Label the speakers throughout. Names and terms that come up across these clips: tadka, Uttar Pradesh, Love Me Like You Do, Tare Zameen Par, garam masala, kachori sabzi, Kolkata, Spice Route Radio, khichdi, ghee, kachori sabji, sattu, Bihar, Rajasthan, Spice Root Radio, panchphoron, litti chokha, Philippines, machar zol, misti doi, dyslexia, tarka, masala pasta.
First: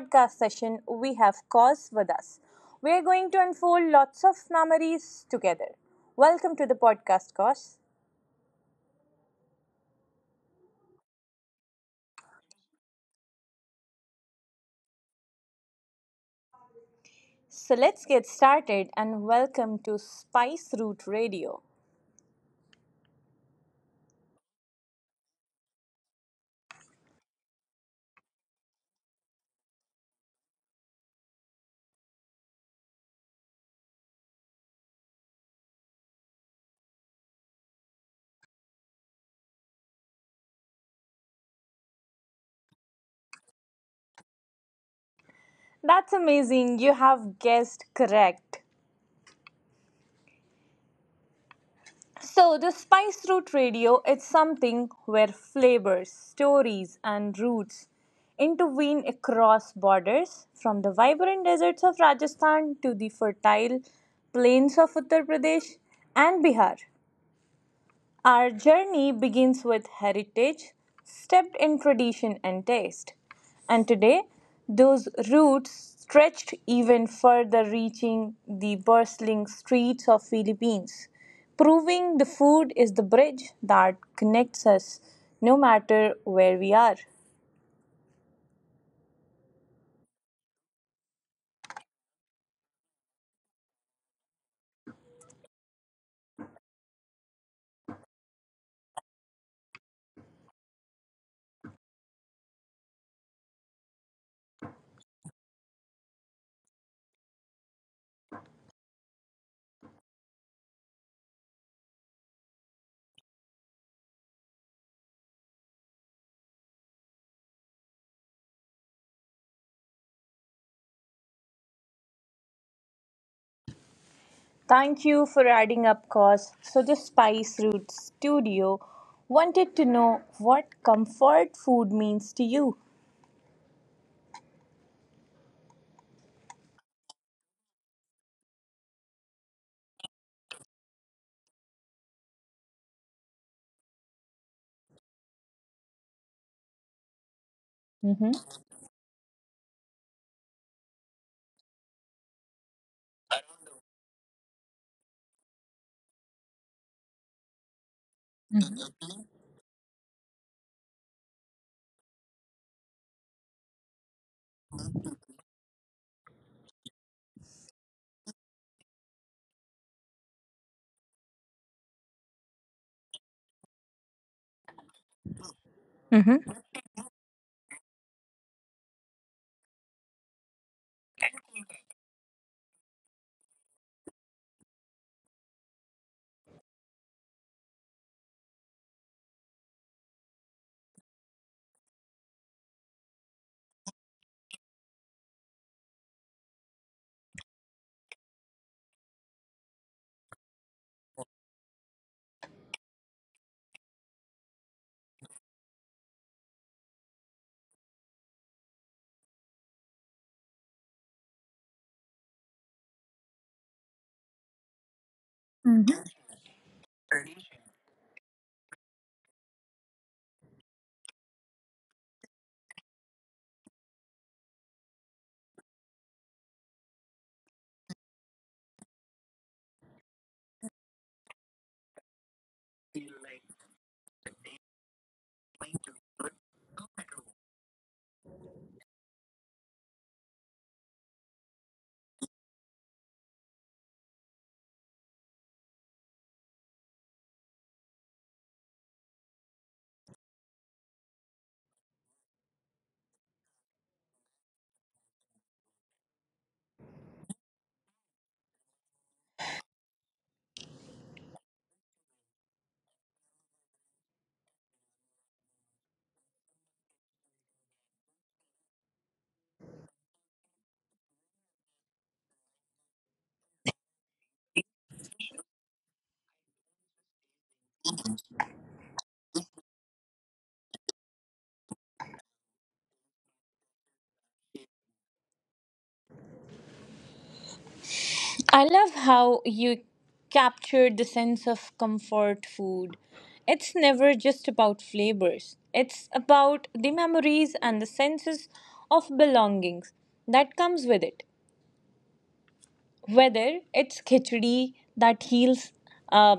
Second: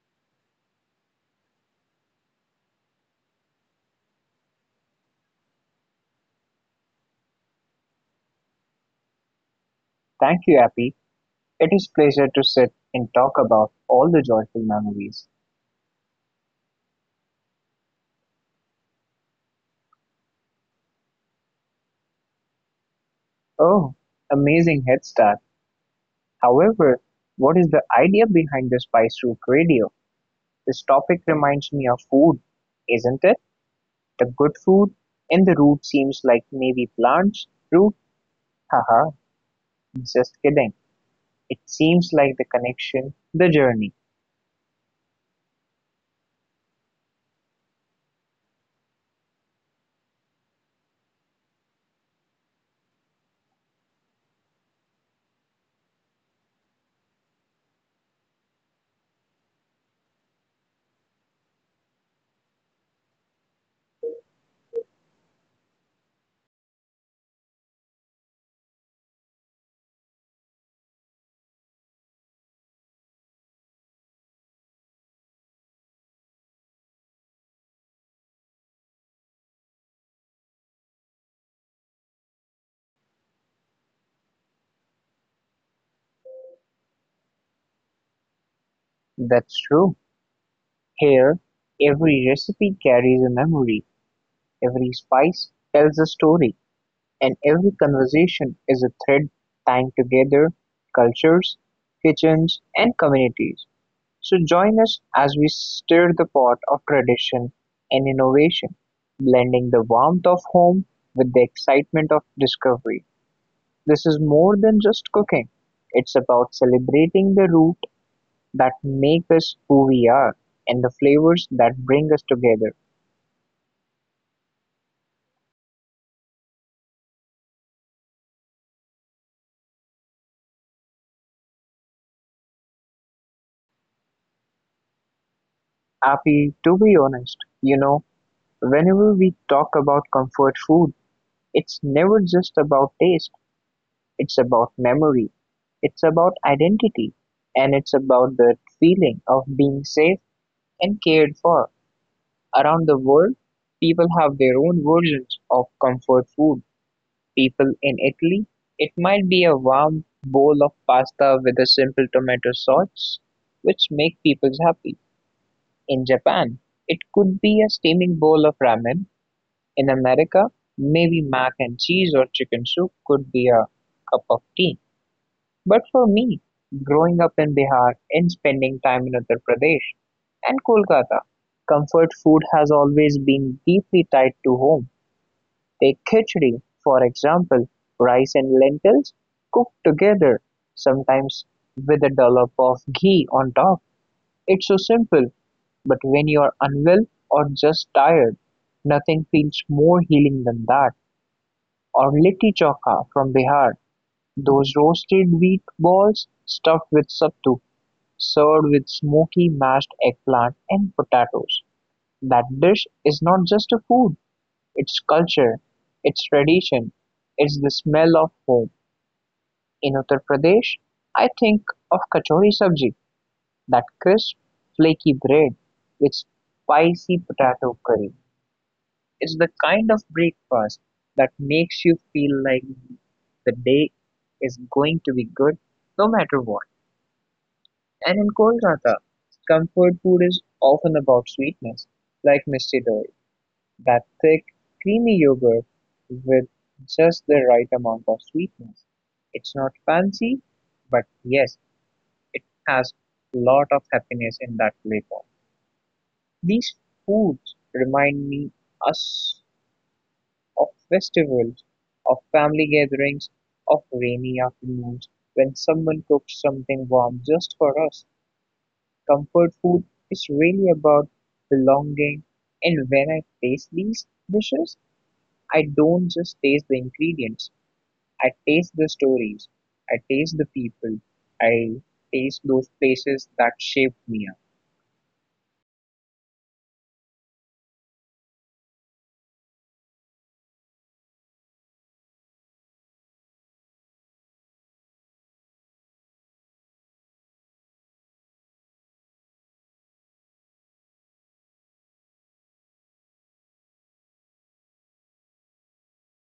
Speaker 1: podcast session, we have Cause with us. We are going to unfold lots of memories together. Welcome to the podcast, Cause.
Speaker 2: Thank you, Appy. It is pleasure to sit and talk about all the joyful memories.
Speaker 1: So, let's get started and welcome to Spice Root Radio.
Speaker 2: Oh, amazing head start. However, what is the idea behind the Spice Route Radio? This topic reminds me of food, isn't it? The good food and the root seems like maybe plants, root, haha, just kidding. It seems like the connection, the journey.
Speaker 1: That's amazing, you have guessed correct. So, the Spice Route Radio is something where flavors, stories, and roots intervene across borders from the vibrant deserts of Rajasthan to the fertile plains of Uttar Pradesh and Bihar. Our journey begins with heritage, steeped in tradition and taste. And today, those roots stretched even further, reaching the bustling streets of Philippines, proving the food is the bridge that connects us no matter where we are.
Speaker 2: That's true. Here, every recipe carries a memory, every spice tells a story. And every conversation is a thread tying together cultures, kitchens, and communities. So join us as we stir the pot of tradition and innovation, blending the warmth of home with the excitement of discovery. This is more than just cooking. It's about celebrating the root that make us who we are and the flavors that bring us together.
Speaker 1: Thank you for adding up cause. So the Spice Roots Studio wanted to know what comfort food means to you.
Speaker 2: Happy to be honest, you know, whenever we talk about comfort food, it's never just about taste, it's about memory, it's about identity, and it's about
Speaker 1: Mhm.
Speaker 2: the feeling of being safe and cared for. Around the world, people have their own versions of comfort food. People in Italy, it might be a warm bowl of pasta with a simple tomato sauce, which make people happy. In Japan, it could be a steaming bowl of ramen. In America, maybe mac and cheese or chicken soup could be a cup of tea. But for me, growing up in Bihar and spending time in Uttar Pradesh and Kolkata, comfort food has always been deeply tied to home. Take khichdi, for example, rice and lentils cooked together, sometimes with a dollop of ghee on top. It's so simple, but when you are unwell or just tired, nothing feels more healing than that. Or litti chokha from Bihar, those roasted wheat balls stuffed with sattu, served with smoky mashed eggplant and potatoes. That dish is not just a food, it's culture, it's tradition, it's the smell of home. In Uttar Pradesh, I think of kachori sabji, that crisp, flaky bread with spicy potato curry. It's the kind of breakfast that makes you feel like the day is going to be good no matter what. And in Kolkata, comfort food is often about sweetness, like misti doi, that thick, creamy yogurt with just the right amount of sweetness. It's not fancy, but yes, it has a lot of happiness in that flavor. These foods remind me us of festivals, of family gatherings, of rainy afternoons when someone cooks something warm just for us. Comfort food is really about belonging, and when I taste these dishes, I don't just taste the ingredients, I taste the stories, I taste the people, I taste those places that shaped me up.
Speaker 1: I love how you captured the sense of comfort food. It's never just about flavors, it's about the memories and the senses of belongings that comes with it, whether it's khichdi that heals, uh,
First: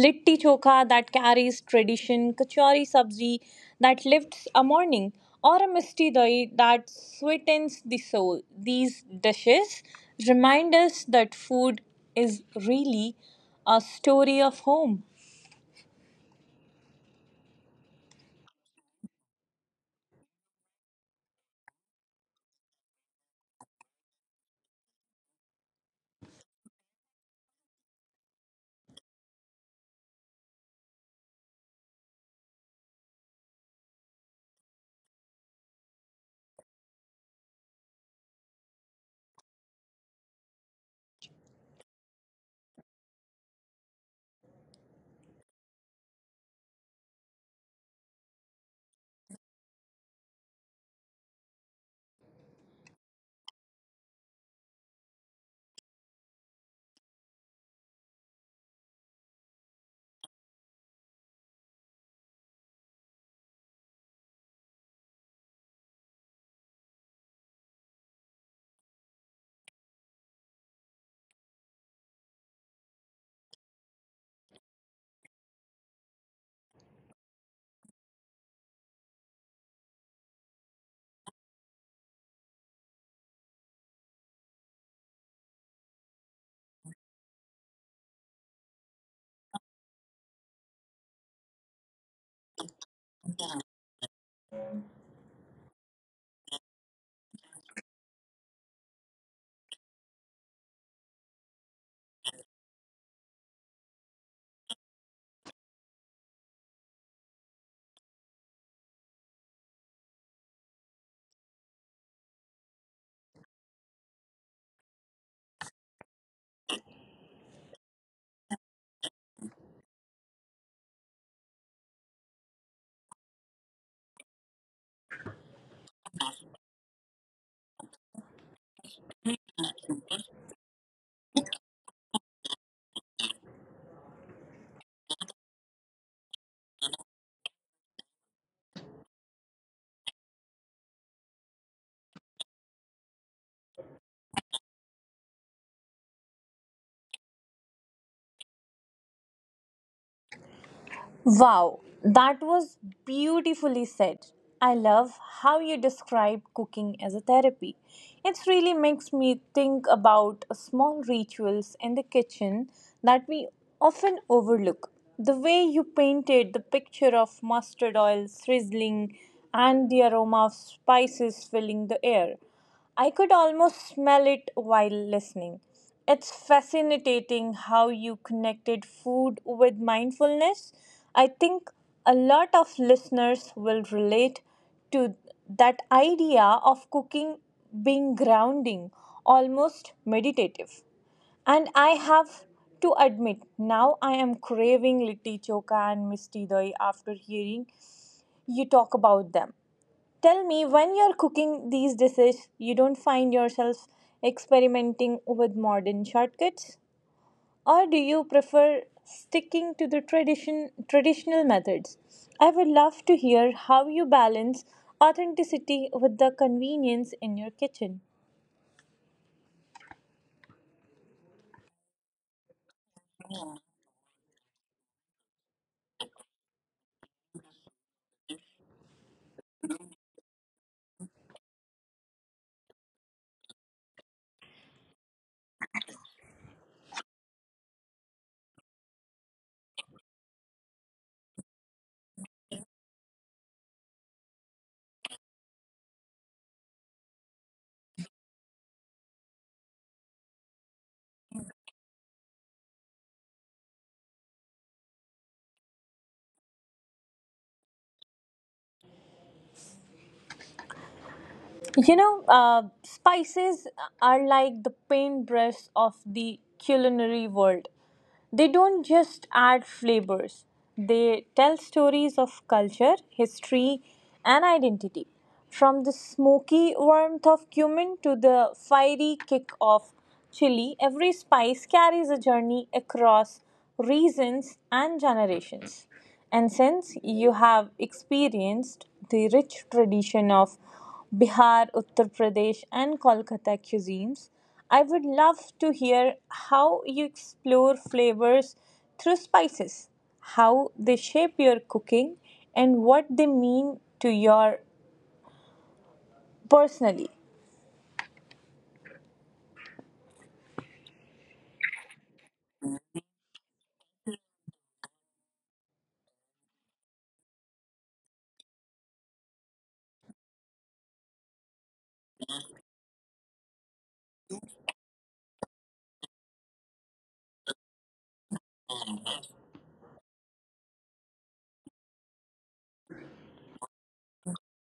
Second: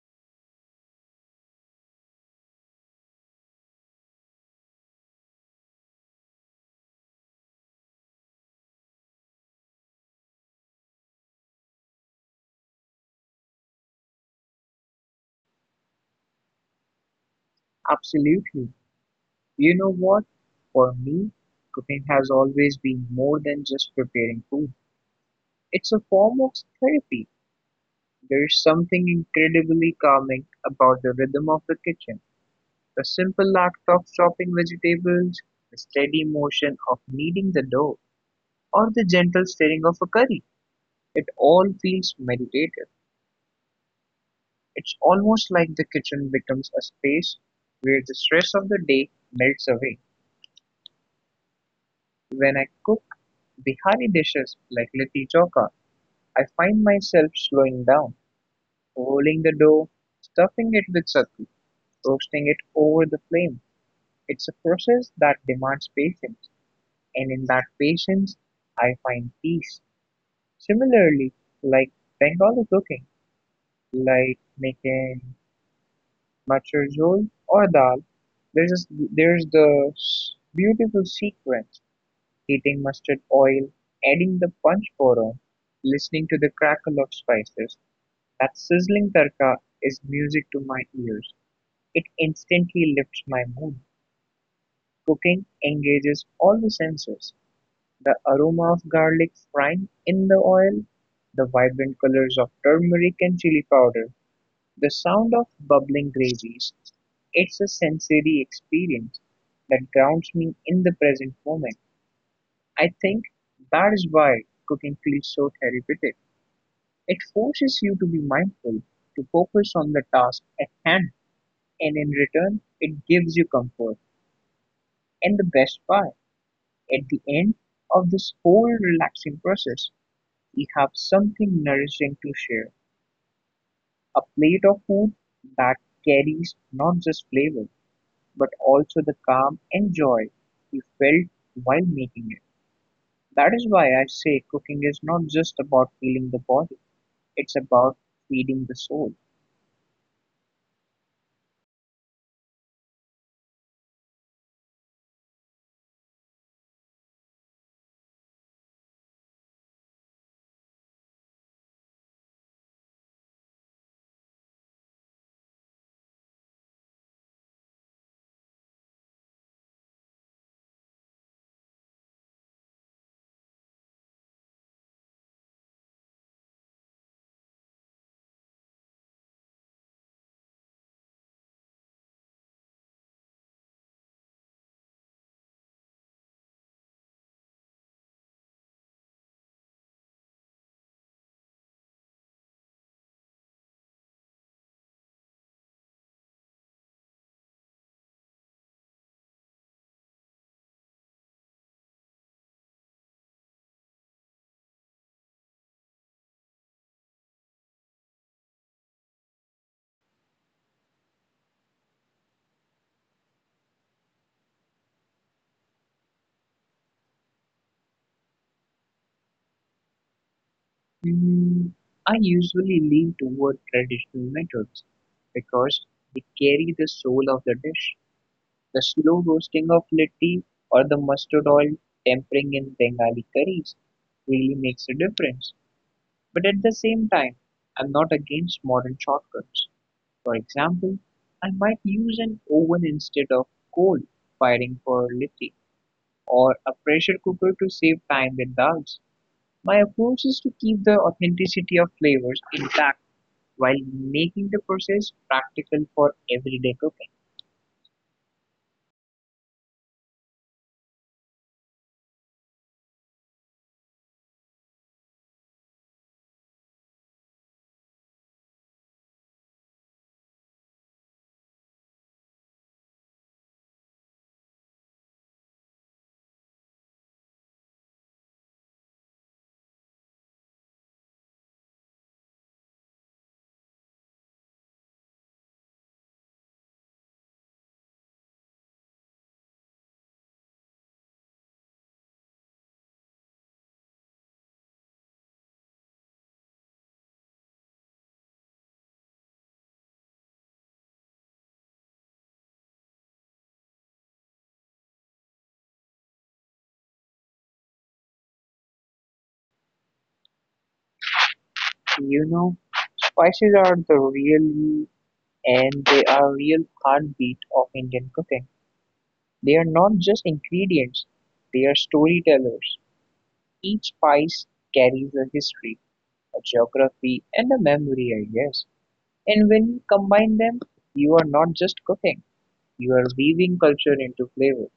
Speaker 1: litti chokha that carries tradition, kachori sabzi that lifts a morning, or a misti doi that sweetens the soul. These dishes remind us that food is really a story of home.
Speaker 2: Absolutely. You know what? For me, cooking has always been more than just preparing food. It's a form of therapy. There's something incredibly calming about the rhythm of the kitchen, the simple act of chopping vegetables, the steady motion of kneading the dough, or the gentle stirring of a curry. It all feels meditative. It's almost like the kitchen becomes a space where the stress of the day melts away. When I cook Bihari dishes like litti chokha, I find myself slowing down, rolling the dough, stuffing it with sattu, roasting it over the flame. It's a process that demands patience, and in that patience, I find peace. Similarly, like Bengali cooking, like making machar zol or dal, there's this beautiful sequence: heating mustard oil, adding the punch boron, listening to the crackle of spices. That sizzling tarka is music to my ears. It instantly lifts my mood. Cooking engages all the senses: the aroma of garlic frying in the oil, the vibrant colors of turmeric and chili powder, the sound of bubbling gravies. It's a sensory experience that grounds me in the present moment. I think that is why cooking feels so therapeutic. It forces you to be mindful, to focus on the task at hand, and in return, it gives you comfort. And the best part, at the end of this whole relaxing process, we have something nourishing to share, a plate of food that carries not just flavor, but also the calm and joy we felt while making it. That is why I say cooking is not just about feeling the body, it's about feeding the soul.
Speaker 1: Wow, that was beautifully said. I love how you describe cooking as a therapy. It really makes me think about small rituals in the kitchen that we often overlook. The way you painted the picture of mustard oil sizzling and the aroma of spices filling the air. I could almost smell it while listening. It's fascinating how you connected food with mindfulness. I think a lot of listeners will relate to that idea of cooking being grounding, almost meditative. And I have to admit, now I am craving litti choka and misti doi after hearing you talk about them. Tell me, when you're cooking these dishes, you don't find yourself experimenting with modern shortcuts? Or do you prefer sticking to the traditional methods? I would love to hear how you balance authenticity with the convenience in your kitchen.
Speaker 2: Mm, I usually lean toward traditional methods because they carry the soul of the dish. The slow roasting of litti or the mustard oil tempering in Bengali curries really makes a difference. But at the same time, I'm not against modern shortcuts. For example, I might use an oven instead of coal firing for litti or a pressure cooker to save time with dals. My approach is to keep the authenticity of flavors intact while making the process practical for everyday cooking.
Speaker 1: You know, spices are like the paintbrush of the culinary world. They don't just add flavors, they tell stories of culture, history, and identity. From the smoky warmth of cumin to the fiery kick of chili, every spice carries a journey across regions and generations. And since you have experienced the rich tradition of Bihar, Uttar Pradesh, and Kolkata cuisines, I would love to hear how you explore flavors through spices, how they shape your cooking, and what they mean to your personally.
Speaker 2: You know, spices are the real heartbeat of Indian cooking. They are not just ingredients, they are storytellers. Each spice carries a history, a geography, and a memory, I guess. And when you combine them, you are not just cooking, you are weaving culture into flavor.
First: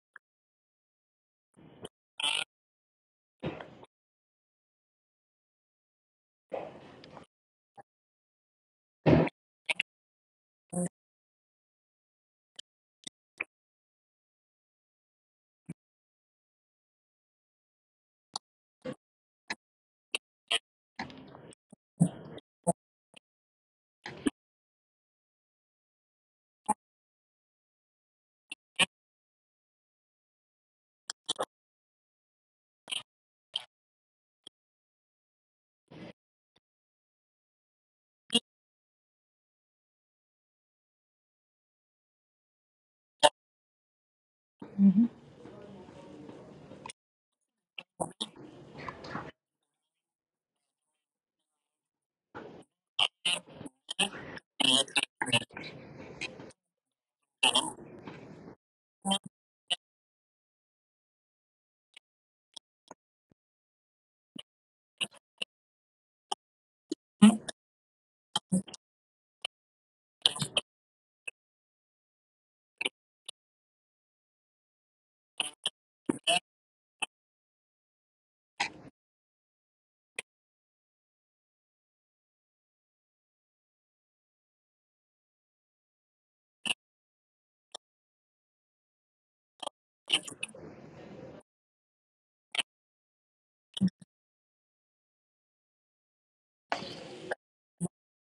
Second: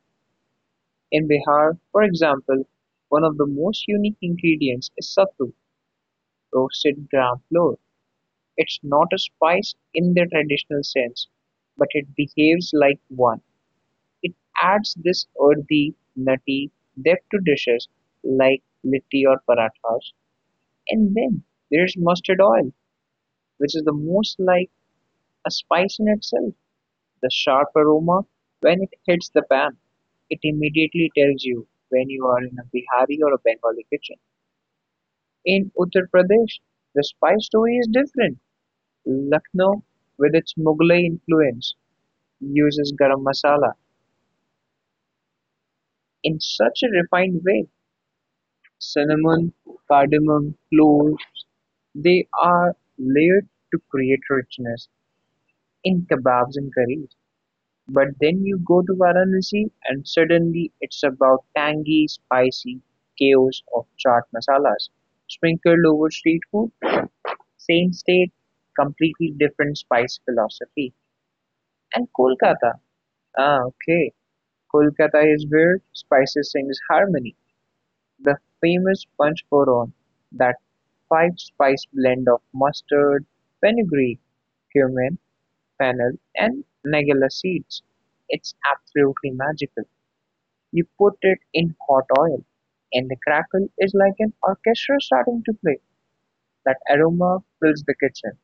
Speaker 2: In Bihar, for example, one of the most unique ingredients is sattu, roasted gram flour. It's not a spice in the traditional sense, but it behaves like one. It adds this earthy, nutty depth to dishes like litti or parathas. And then there's mustard oil, which is the most like a spice in itself. The sharp aroma, when it hits the pan, it immediately tells you when you are in a Bihari or a Bengali kitchen. In Uttar Pradesh, the spice story is different. Lucknow, with its Mughlai influence, uses garam masala in such a refined way: cinnamon, cardamom, cloves, they are layered to create richness in kebabs and curries. But then you go to Varanasi and suddenly it's about tangy, spicy chaos of chaat masalas sprinkled over street food, same state, completely different spice philosophy. And Kolkata, okay, Kolkata is where spices sings harmony. The famous panchphoron, that five-spice blend of mustard, fenugreek, cumin, fennel and nagala seeds. It's absolutely magical. You put it in hot oil, and the crackle is like an orchestra starting to play. That aroma fills the kitchen.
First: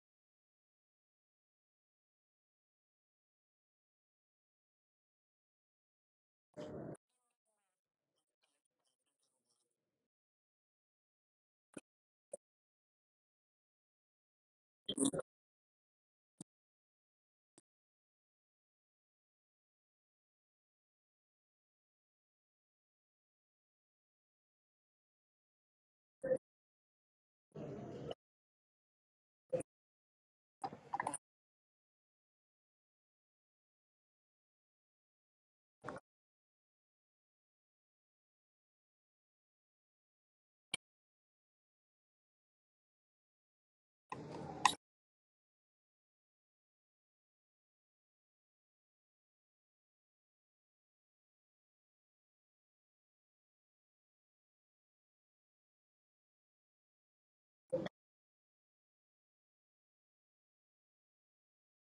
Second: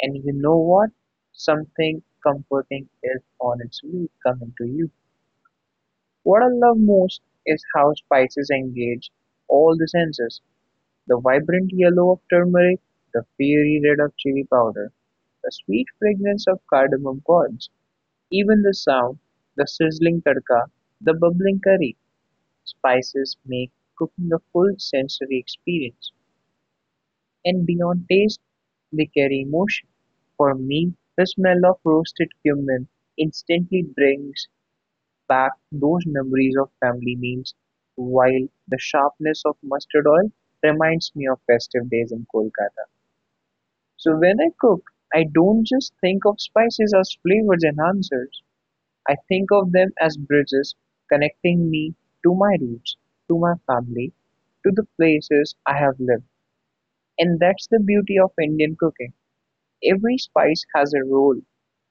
Speaker 2: And you know what? Something comforting is on its way coming to you. What I love most is how spices engage all the senses: the vibrant yellow of turmeric, the fiery red of chili powder, the sweet fragrance of cardamom pods, even the sound, the sizzling tadka, the bubbling curry. Spices make cooking a full sensory experience, and beyond taste, they carry emotion. For me, the smell of roasted cumin instantly brings back those memories of family meals, while the sharpness of mustard oil reminds me of festive days in Kolkata. So when I cook, I don't just think of spices as flavors enhancers. I think of them as bridges connecting me to my roots, to my family, to the places I have lived. And that's the beauty of Indian cooking. Every spice has a role,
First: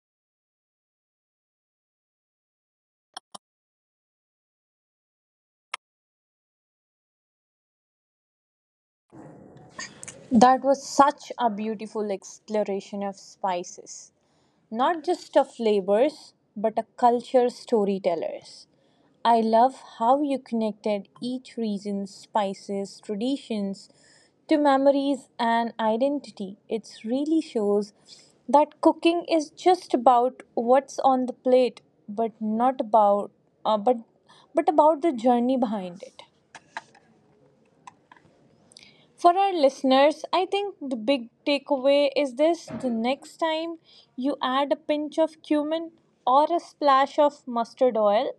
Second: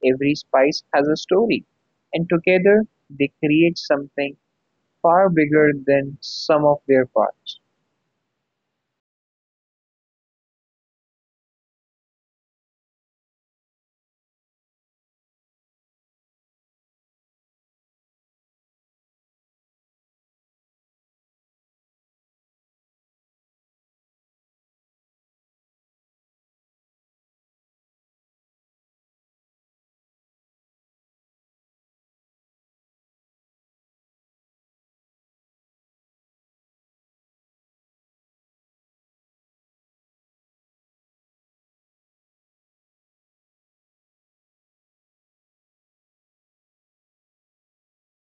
Speaker 2: every spice has a story, and together they create something far bigger than some of their parts.
Speaker 1: That was such a beautiful exploration of spices, not just of flavors, but a culture storytellers. I love how you connected each region's spices, traditions to memories and identity. It really shows that cooking is just about what's on the plate, but not about uh, but but about the journey behind it. For our listeners, I think the big takeaway is this: the next time you add a pinch of cumin or a splash of mustard oil,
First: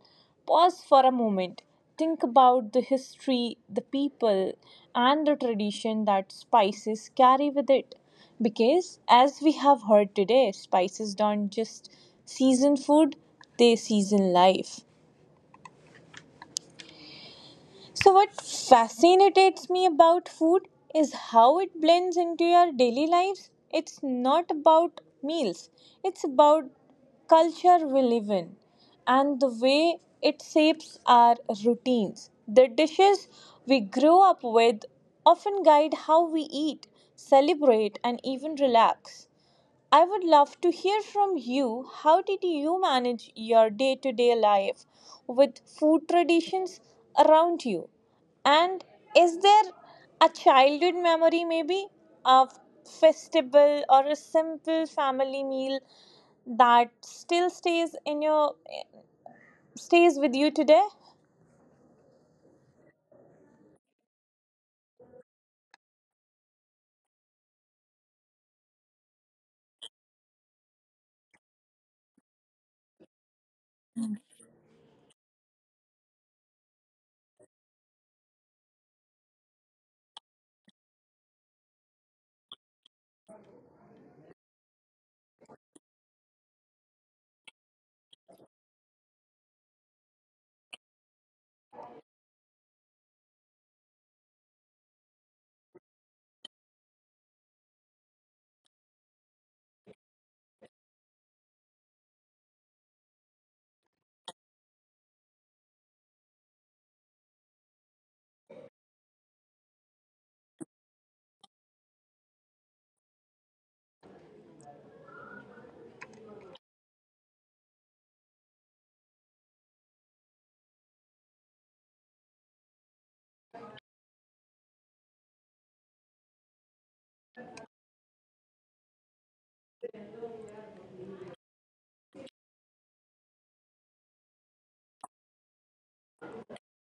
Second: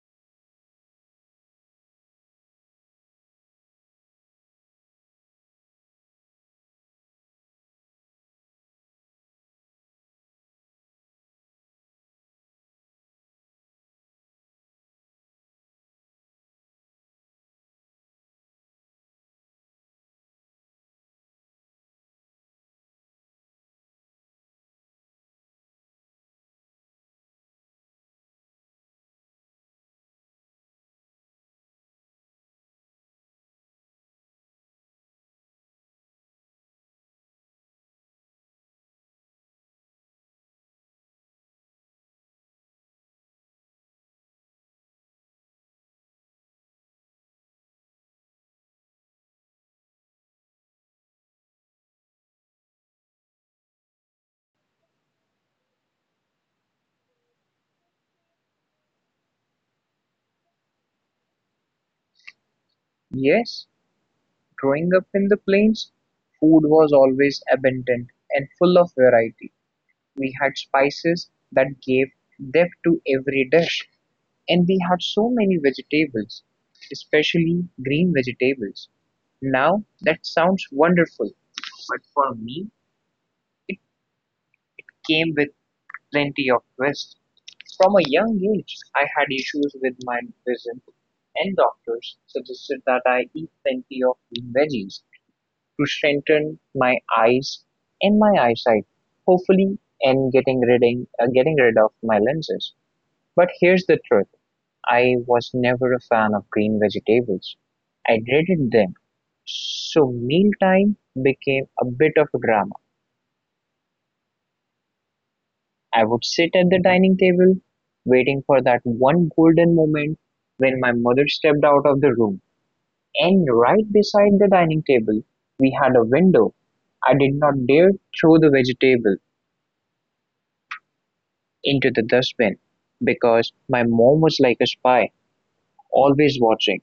Speaker 1: pause for a moment. Think about the history, the people, and the tradition that spices carry with it. Because, as we have heard today, spices don't just season food, they season life. So, what fascinates me about food is how it blends into your daily lives. It's not about meals, it's about culture we live in and the way it shapes our routines. The dishes we grow up with often guide how we eat, celebrate, and even relax. I would love to hear from you. How did you manage your day to day life with food traditions around you? And is there a childhood memory, maybe a festival or a simple family meal that still stays in your stays with you today?
Speaker 2: Yes, growing up in the plains, food was always abundant and full of variety. We had spices that gave depth to every dish, and we had so many vegetables, especially green vegetables. Now that sounds wonderful, but for me, it came with plenty of twists. From a young age, I had issues with my vision, and doctors suggested that I eat plenty of green veggies to strengthen my eyes and my eyesight, hopefully, and getting rid of my lenses. But here's the truth: I was never a fan of green vegetables. I dreaded them. So mealtime became a bit of a drama. I would sit at the dining table, waiting for that one golden moment when my mother stepped out of the room. And right beside the dining table, we had a window. I did not dare throw the vegetable into the dustbin because my mom was like a spy, always watching.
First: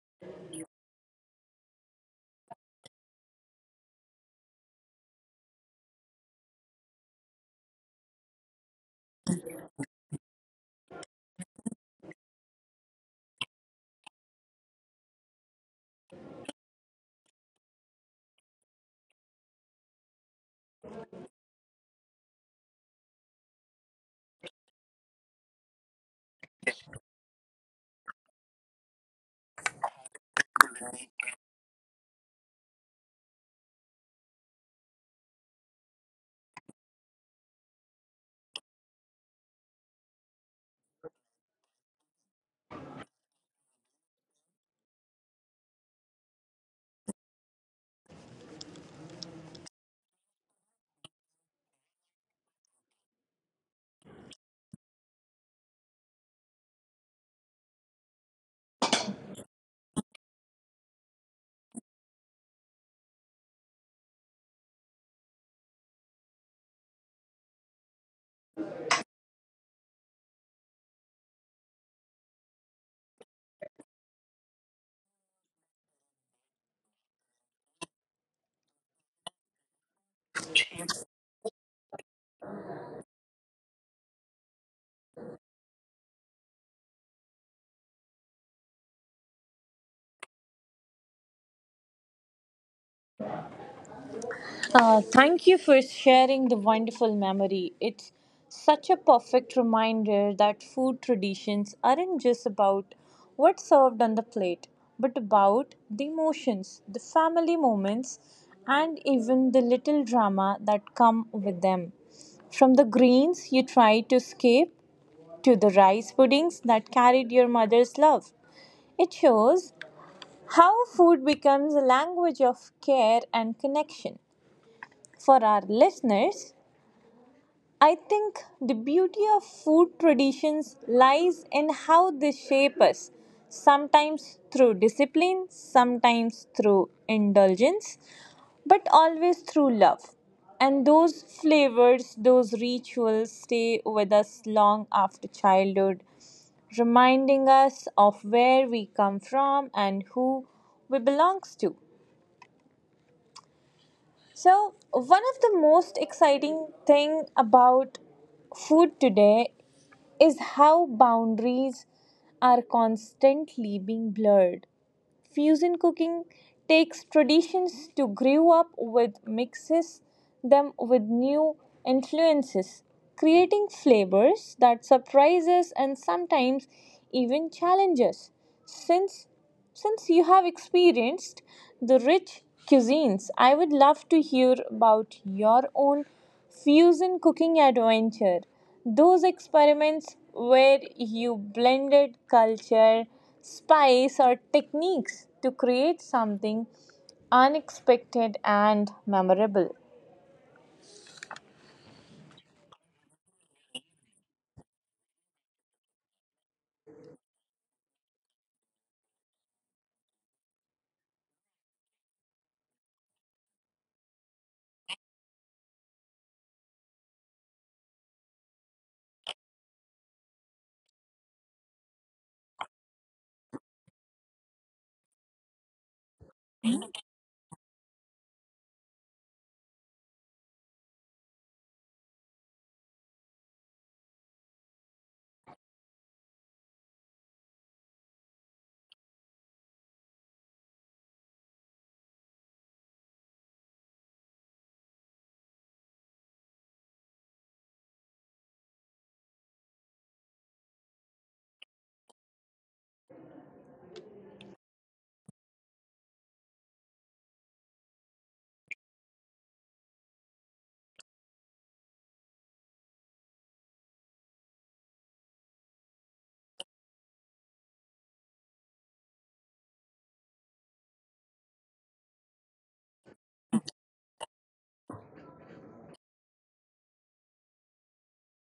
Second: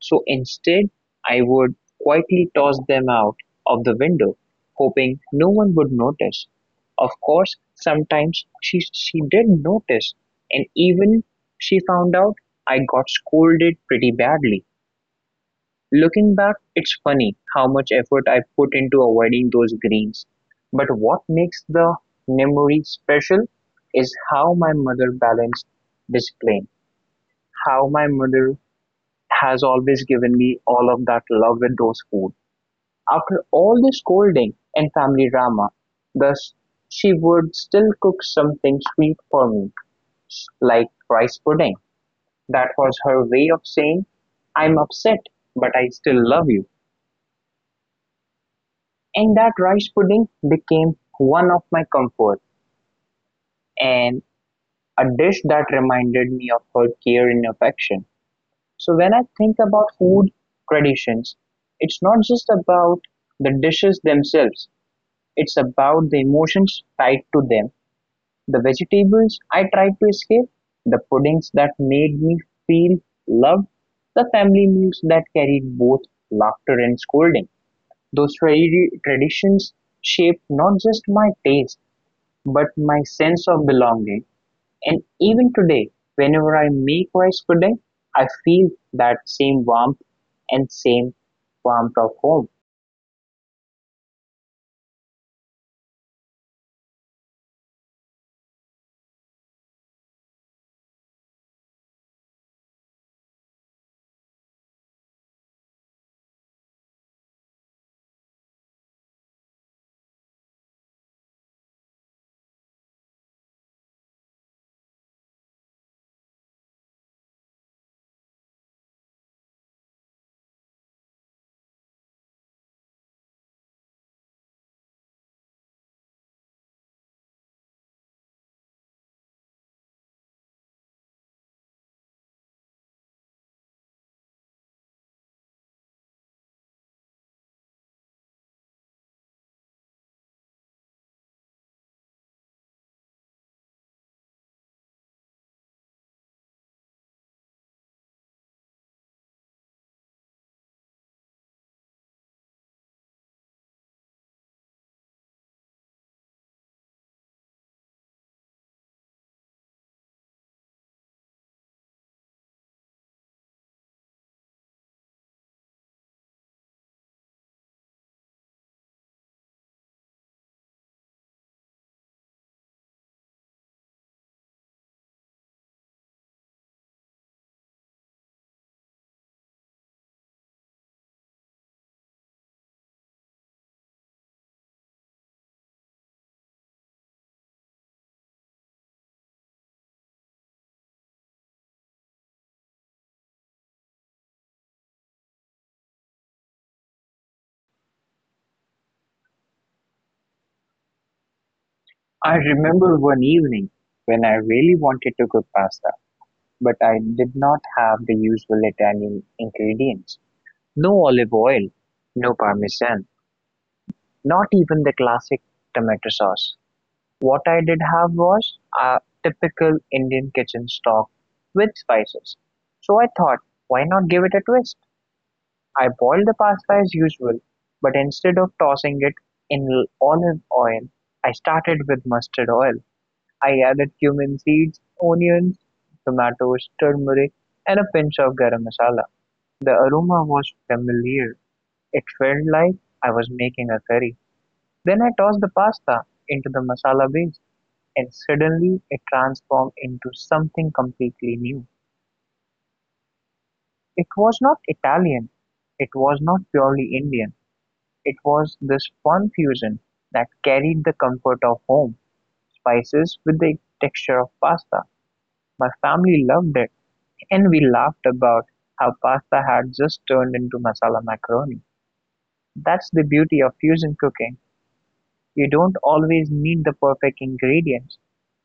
Speaker 2: So instead, I would quietly toss them out of the window, hoping no one would notice. Of course, sometimes she did notice, and even she found out I got scolded pretty badly. Looking back, it's funny how much effort I put into avoiding those greens. But what makes the memory special is how my mother balanced discipline, how my mother has always given me all of that love with those food. After all the scolding and family drama, thus she would still cook something sweet for me, like rice pudding. That was her way of saying, I'm upset, but I still love you. And that rice pudding became one of my comfort and a dish that reminded me of her care and affection. So when I think about food traditions, it's not just about the dishes themselves, it's about the emotions tied to them. The vegetables I tried to escape, the puddings that made me feel loved, the family meals that carried both laughter and scolding. Those traditions shaped not just my taste, but my sense of belonging. And even today, whenever I make rice pudding, I feel that same warmth and same warmth of home.
Speaker 1: Thank you for sharing the wonderful memory. It's such a perfect reminder that food traditions aren't just about what's served on the plate, but about the emotions, the family moments, and even the little drama that come with them. From the greens you tried to escape to the rice puddings that carried your mother's love. It shows how food becomes a language of care and connection. For our listeners, I think the beauty of food traditions lies in how they shape us, sometimes through discipline, sometimes through indulgence, but always through love. And those flavors, those rituals stay with us long after childhood, reminding us of where we come from and who we belong to. So, one of the most exciting thing about food today is how boundaries are constantly being blurred. Fusion cooking takes traditions to grow up with, mixes them with new influences, creating flavors that surprise us and sometimes even challenge us. Since since you have experienced the rich cuisines, I would love to hear about your own fusion cooking adventure. Those experiments where you blended culture, spice, or techniques to create something unexpected and memorable.
Speaker 2: I remember one evening when I really wanted to cook pasta, but I did not have the usual Italian ingredients. No olive oil, no parmesan, not even the classic tomato sauce. What I did have was a typical Indian kitchen stock with spices. So I thought, why not give it a twist? I boiled the pasta as usual, but instead of tossing it in olive oil, I started with mustard oil. I added cumin seeds, onions, tomatoes, turmeric, and a pinch of garam masala. The aroma was familiar. It felt like I was making a curry. Then I tossed the pasta into the masala base, and suddenly it transformed into something completely new. It was not Italian, it was not purely Indian. It was this fun fusion that carried the comfort of home spices with the texture of pasta. My family loved it, and we laughed about how pasta had just turned into masala macaroni. That's the beauty of fusion cooking. You don't always need the perfect ingredients.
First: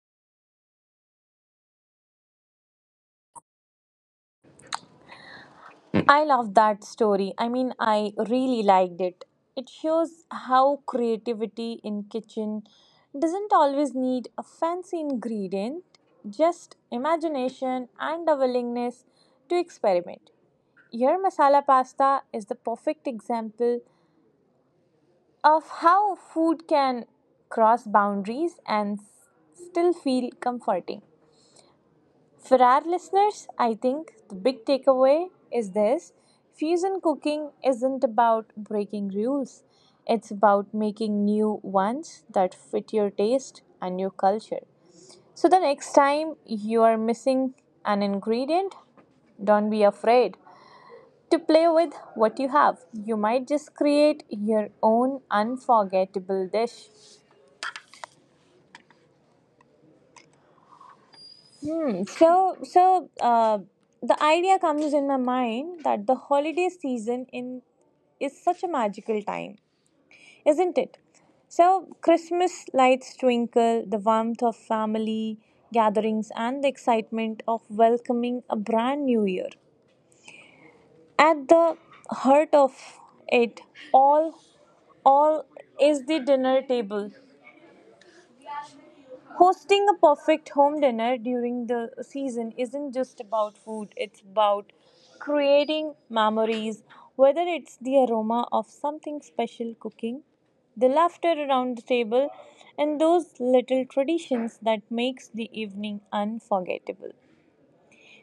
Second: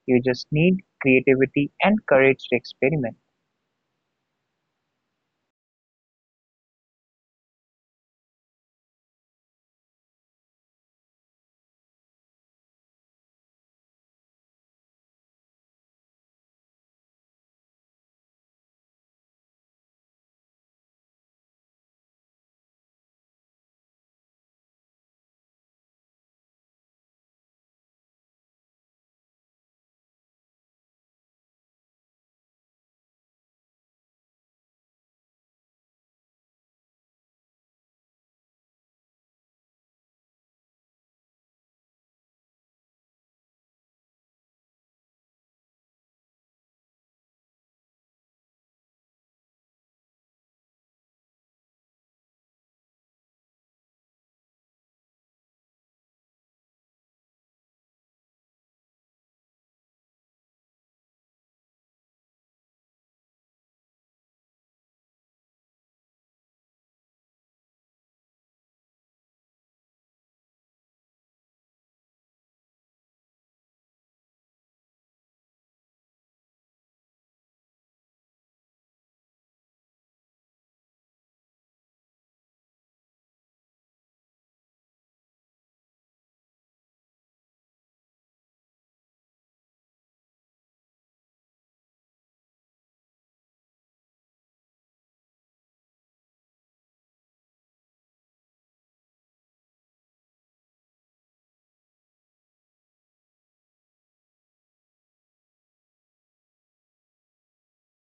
Speaker 2: You just need creativity and courage to experiment.
Speaker 1: I love that story. I mean, I really liked it. It shows how creativity in kitchen doesn't always need a fancy ingredient, just imagination and a willingness to experiment. Your masala pasta is the perfect example of how food can cross boundaries and still feel comforting. For our listeners, I think the big takeaway is this: fusion cooking isn't about breaking rules, it's about making new ones that fit your taste and your culture. So the next time you are missing an ingredient, don't be afraid to play with what you have. You might just create your own unforgettable dish. Hmm. So, so uh, the idea comes in my mind that the holiday season in is such a magical time, isn't it? So, Christmas lights twinkle, the warmth of family gatherings, and the excitement of welcoming a brand new year. At the heart of it all, all is the dinner table. Hosting a perfect home dinner during the season isn't just about food, it's about creating memories, whether it's the aroma of something special cooking, the laughter around the table, and those little traditions that makes the evening unforgettable.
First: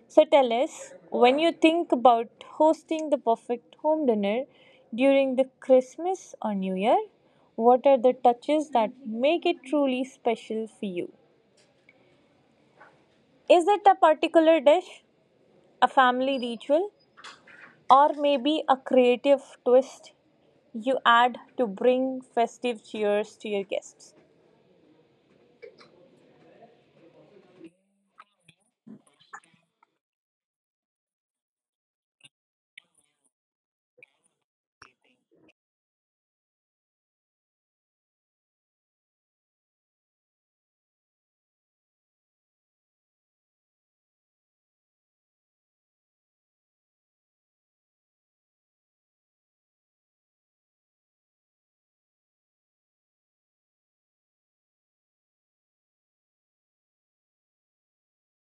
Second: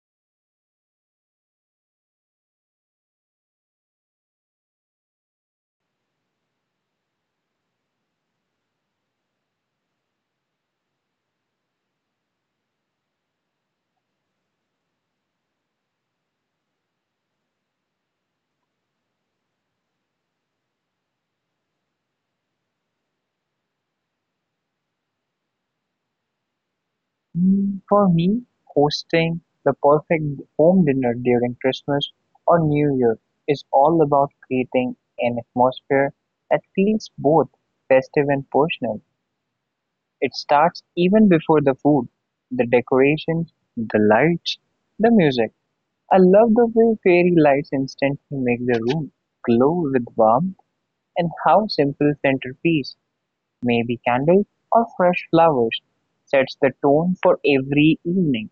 Speaker 1: So tell us, when you think about hosting the perfect home dinner during the Christmas or New Year, what are the touches that make it truly special for you? Is it a particular dish, a family ritual, or maybe a creative twist you add to bring festive cheers to your guests?
Speaker 2: Mm, for me, hosting the perfect home dinner during Christmas or New Year is all about creating an atmosphere that feels both festive and personal. It starts even before the food, the decorations, the lights, the music. I love the way fairy lights instantly make the room glow with warmth and how simple centerpiece, maybe candles or fresh flowers, sets the tone for every evening.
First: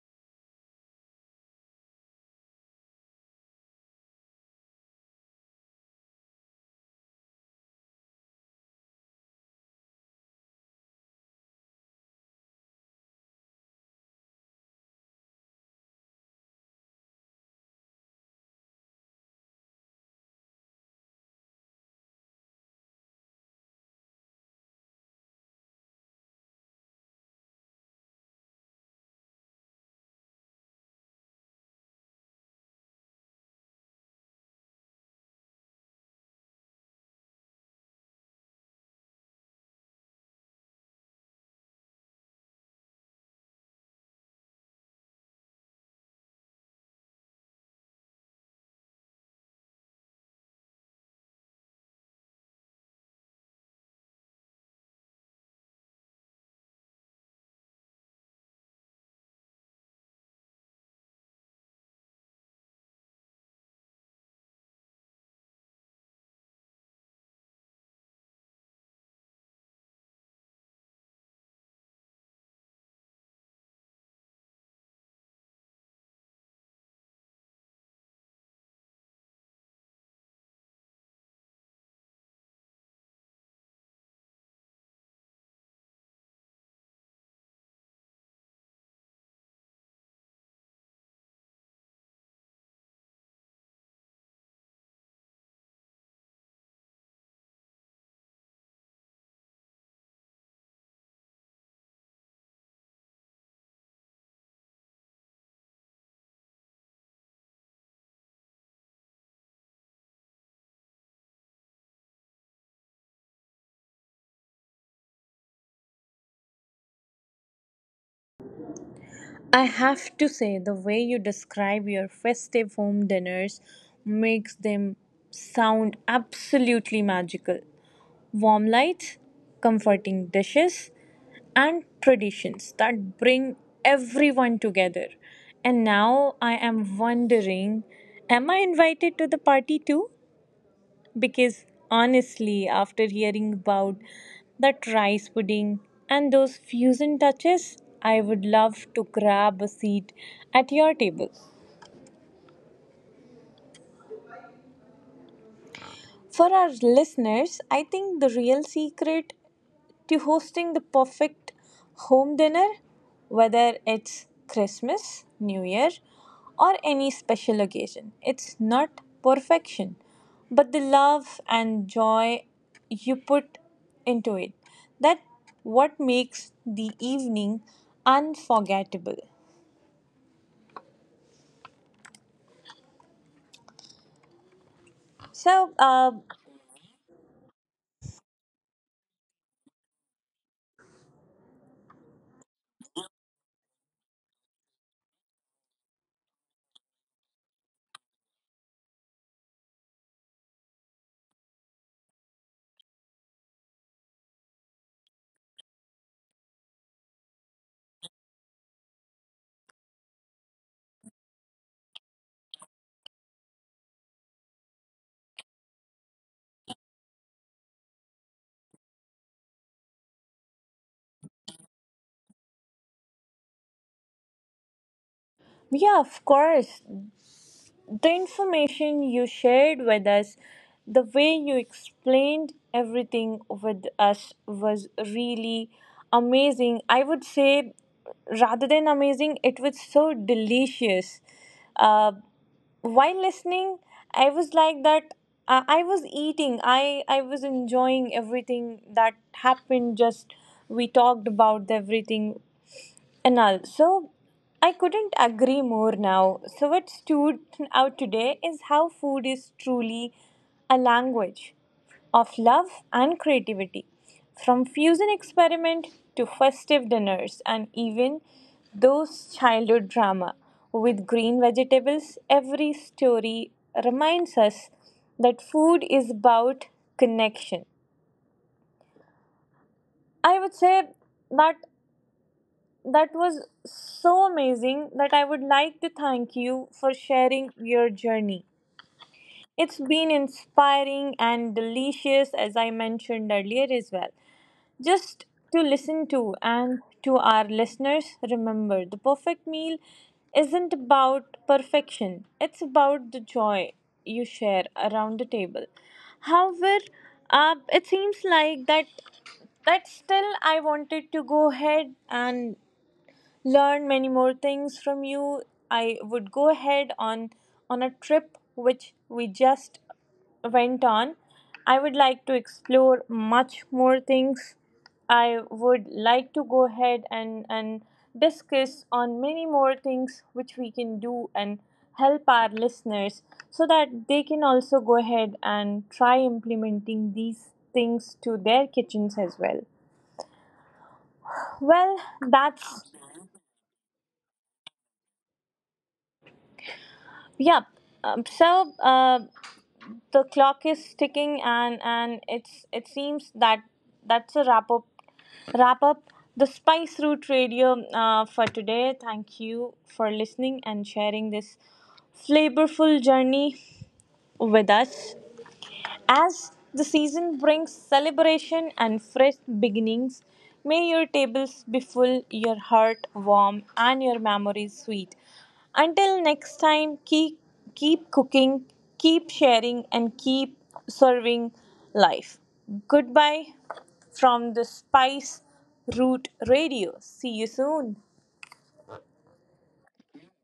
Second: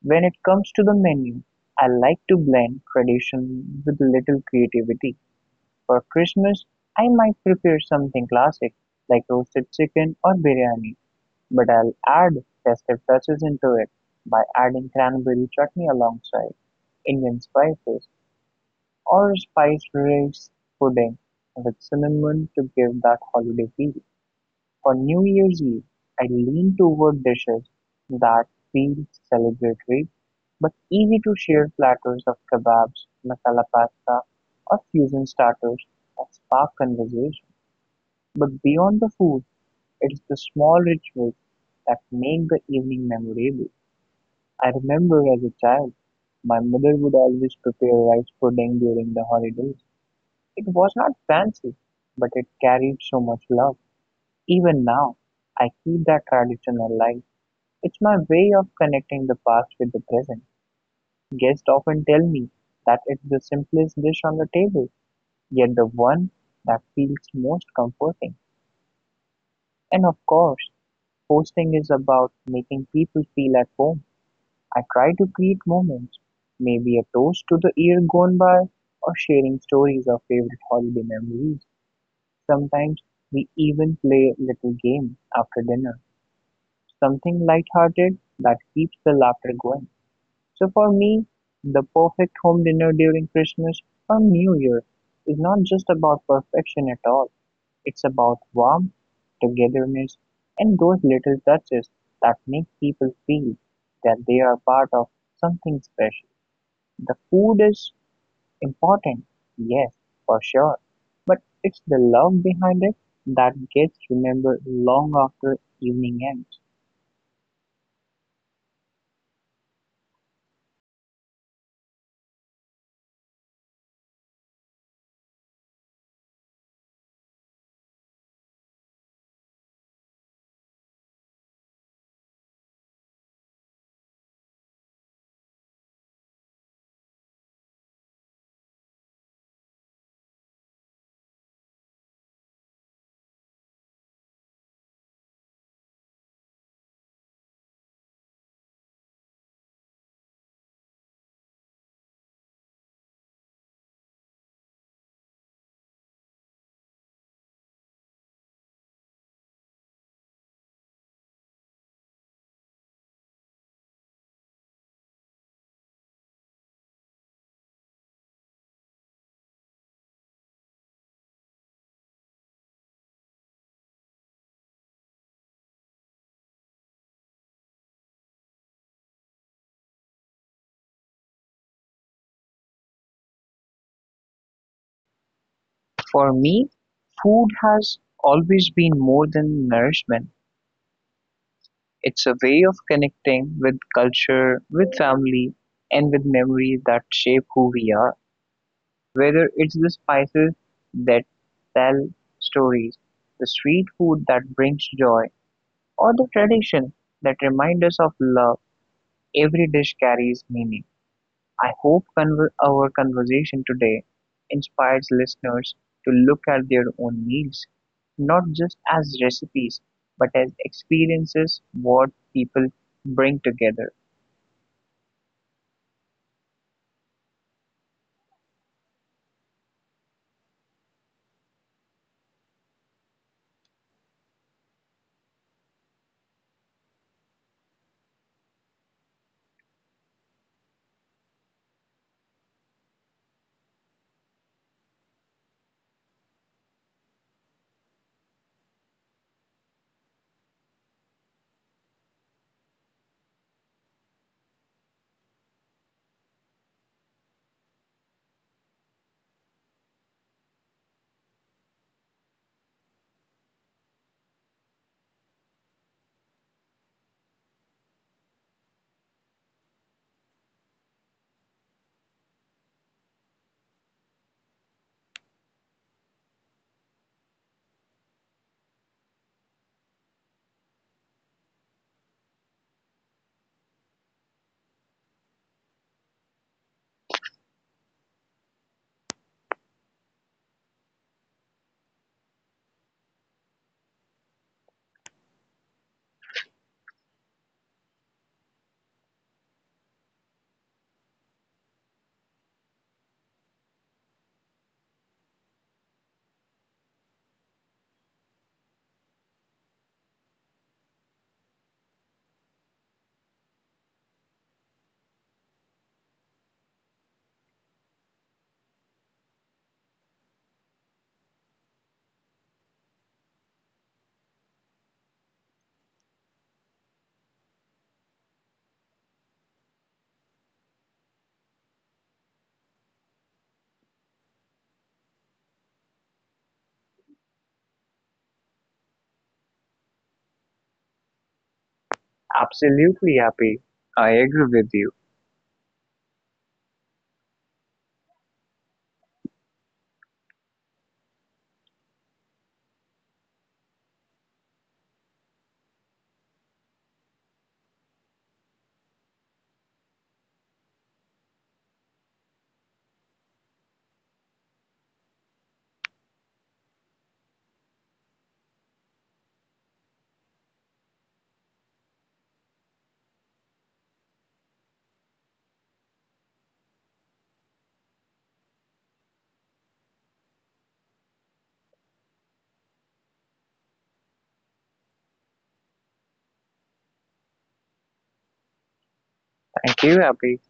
Speaker 2: When it comes to the menu, I like to blend tradition with little creativity. For Christmas, I might prepare something classic like roasted chicken or biryani, but I'll add festive touches into it by adding cranberry chutney alongside Indian spices or spiced rice pudding with cinnamon to give that holiday feel. On New Year's Eve, I lean toward dishes that feel celebratory but easy to share platters of kebabs, masala pasta, or fusion starters that spark conversation. But beyond the food, it's the small rituals that make the evening memorable. I remember as a child, my mother would always prepare rice pudding during the holidays. It was not fancy, but it carried so much love. Even now, I keep that tradition alive. It's my way of connecting the past with the present. Guests often tell me that it's the simplest dish on the table, yet the one that feels most comforting. And of course, hosting is about making people feel at home. I try to create moments, maybe a toast to the year gone by, or sharing stories of favorite holiday memories. Sometimes we even play a little game after dinner, something lighthearted that keeps the laughter going. So for me, the perfect home dinner during Christmas or New Year is not just about perfection at all. It's about warmth, togetherness, and those little touches that make people feel that they are part of something special. The food is important, yes, for sure, but it's the love behind it that gets remembered long after evening ends.
Speaker 1: I have to say, the way you describe your festive home dinners makes them sound absolutely magical. Warm lights, comforting dishes, and traditions that bring everyone together. And now I am wondering, am I invited to the party too? Because honestly, after hearing about that rice pudding and those fusion touches, I would love to grab a seat at your table. For our listeners, I think the real secret to hosting the perfect home dinner, whether it's Christmas, New Year, or any special occasion, it's not perfection, but the love and joy you put into it. That what makes the evening unforgettable.
Speaker 2: For
Speaker 1: So,
Speaker 2: me,
Speaker 1: uh,
Speaker 2: food has always been more than nourishment. It's a way of connecting with culture, with family, and with memories that shape who we are. Whether it's the spices that tell stories, the street food that brings joy, or the tradition that reminds us of love, every dish carries meaning. I hope our conversation today inspires listeners to look at their own meals, not just as recipes, but as experiences what people bring together.
Speaker 1: yeah, of course, the information you shared with us, the way you explained everything with us was really amazing. I would say, rather than amazing, it was so delicious. Uh, while listening, I was like that. I was eating. I was enjoying everything that happened. Just we talked about everything. And also, I couldn't agree more now. So, what stood out today is how food is truly a language of love and creativity. From fusion experiment to festive dinners and even those childhood drama with green vegetables, every story reminds us that food is about connection. I would say that That was so amazing that I would like to thank you for sharing your journey. It's been inspiring and delicious, as I mentioned earlier as well. Just to listen to, and to our listeners, remember the perfect meal isn't about perfection, it's about the joy you share around the table. However, it seems like that that still I wanted to go ahead and learn many more things from you. I would go ahead on a trip which we just went on. I would like to explore much more things. I would like to go ahead and discuss on many more things which we can do and help our listeners so that they can also go ahead and try implementing these things to their kitchens as well. Well, that's
Speaker 2: Absolutely, happy. I agree with you.
Speaker 1: yeah. Um, so uh, the clock is ticking, and it seems that that's a wrap up. Wrap up the Spice Route Radio for today. Thank you for listening and sharing this flavorful journey with us. As the season brings celebration and fresh beginnings, may your tables be full, your heart warm, and your memories sweet. Until next time, keep cooking, keep sharing, and keep serving life. Goodbye from the Spice Root Radio. See you soon.
Speaker 2: Thank you, happy.